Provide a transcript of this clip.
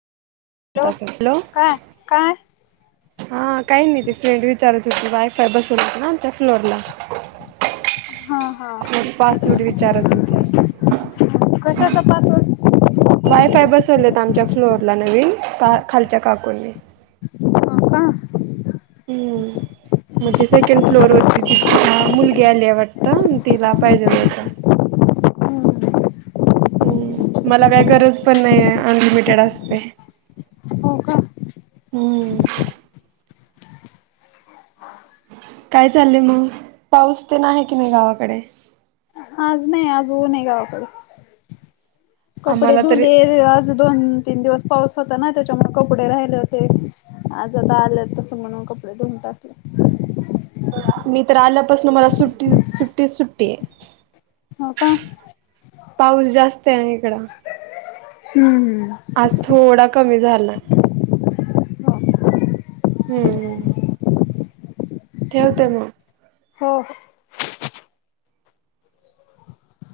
hello तलो काय काय हा काही नाही ते फ्रेंड विचारत होती वायफाय बसवलेत ना आमच्या फ्लोरला हा हा पासवर्ड विचारत होते कशा तपासून वायफाय बसवलेत आमच्या फ्लोर ला नवीन का खालच्या काकूंनी हो का हम्म मग ते सेकंड फ्लोरवरची ती [unintelligible] मुलगी आली आहे वाटतं तिला पाहिजे व्होत हम् मला काही गरज पण नाही आहे अनलिमिटेड असते हो का हम्म काय चाललंय मग पाऊस ते नाही आहे की नाही गावाकडे आज नाही आज ऊन आहे गावाकडे कपडे आम्हाला तरी धुले आज दोन तीन दिवस पाऊस होता ना त्याच्यामुळे कपडे राहिले होते आज आता आले तसं म्हणून कपडे धऊन टाकले मी तर आल्यापासून मला सुट्टी सुट्टीच सुट्टी आहे हो का पाऊस जास्त आहे अन् इकड हम्म हम आज थोडा कमी झाला हम्म हम्म ठेवते म्हाग हो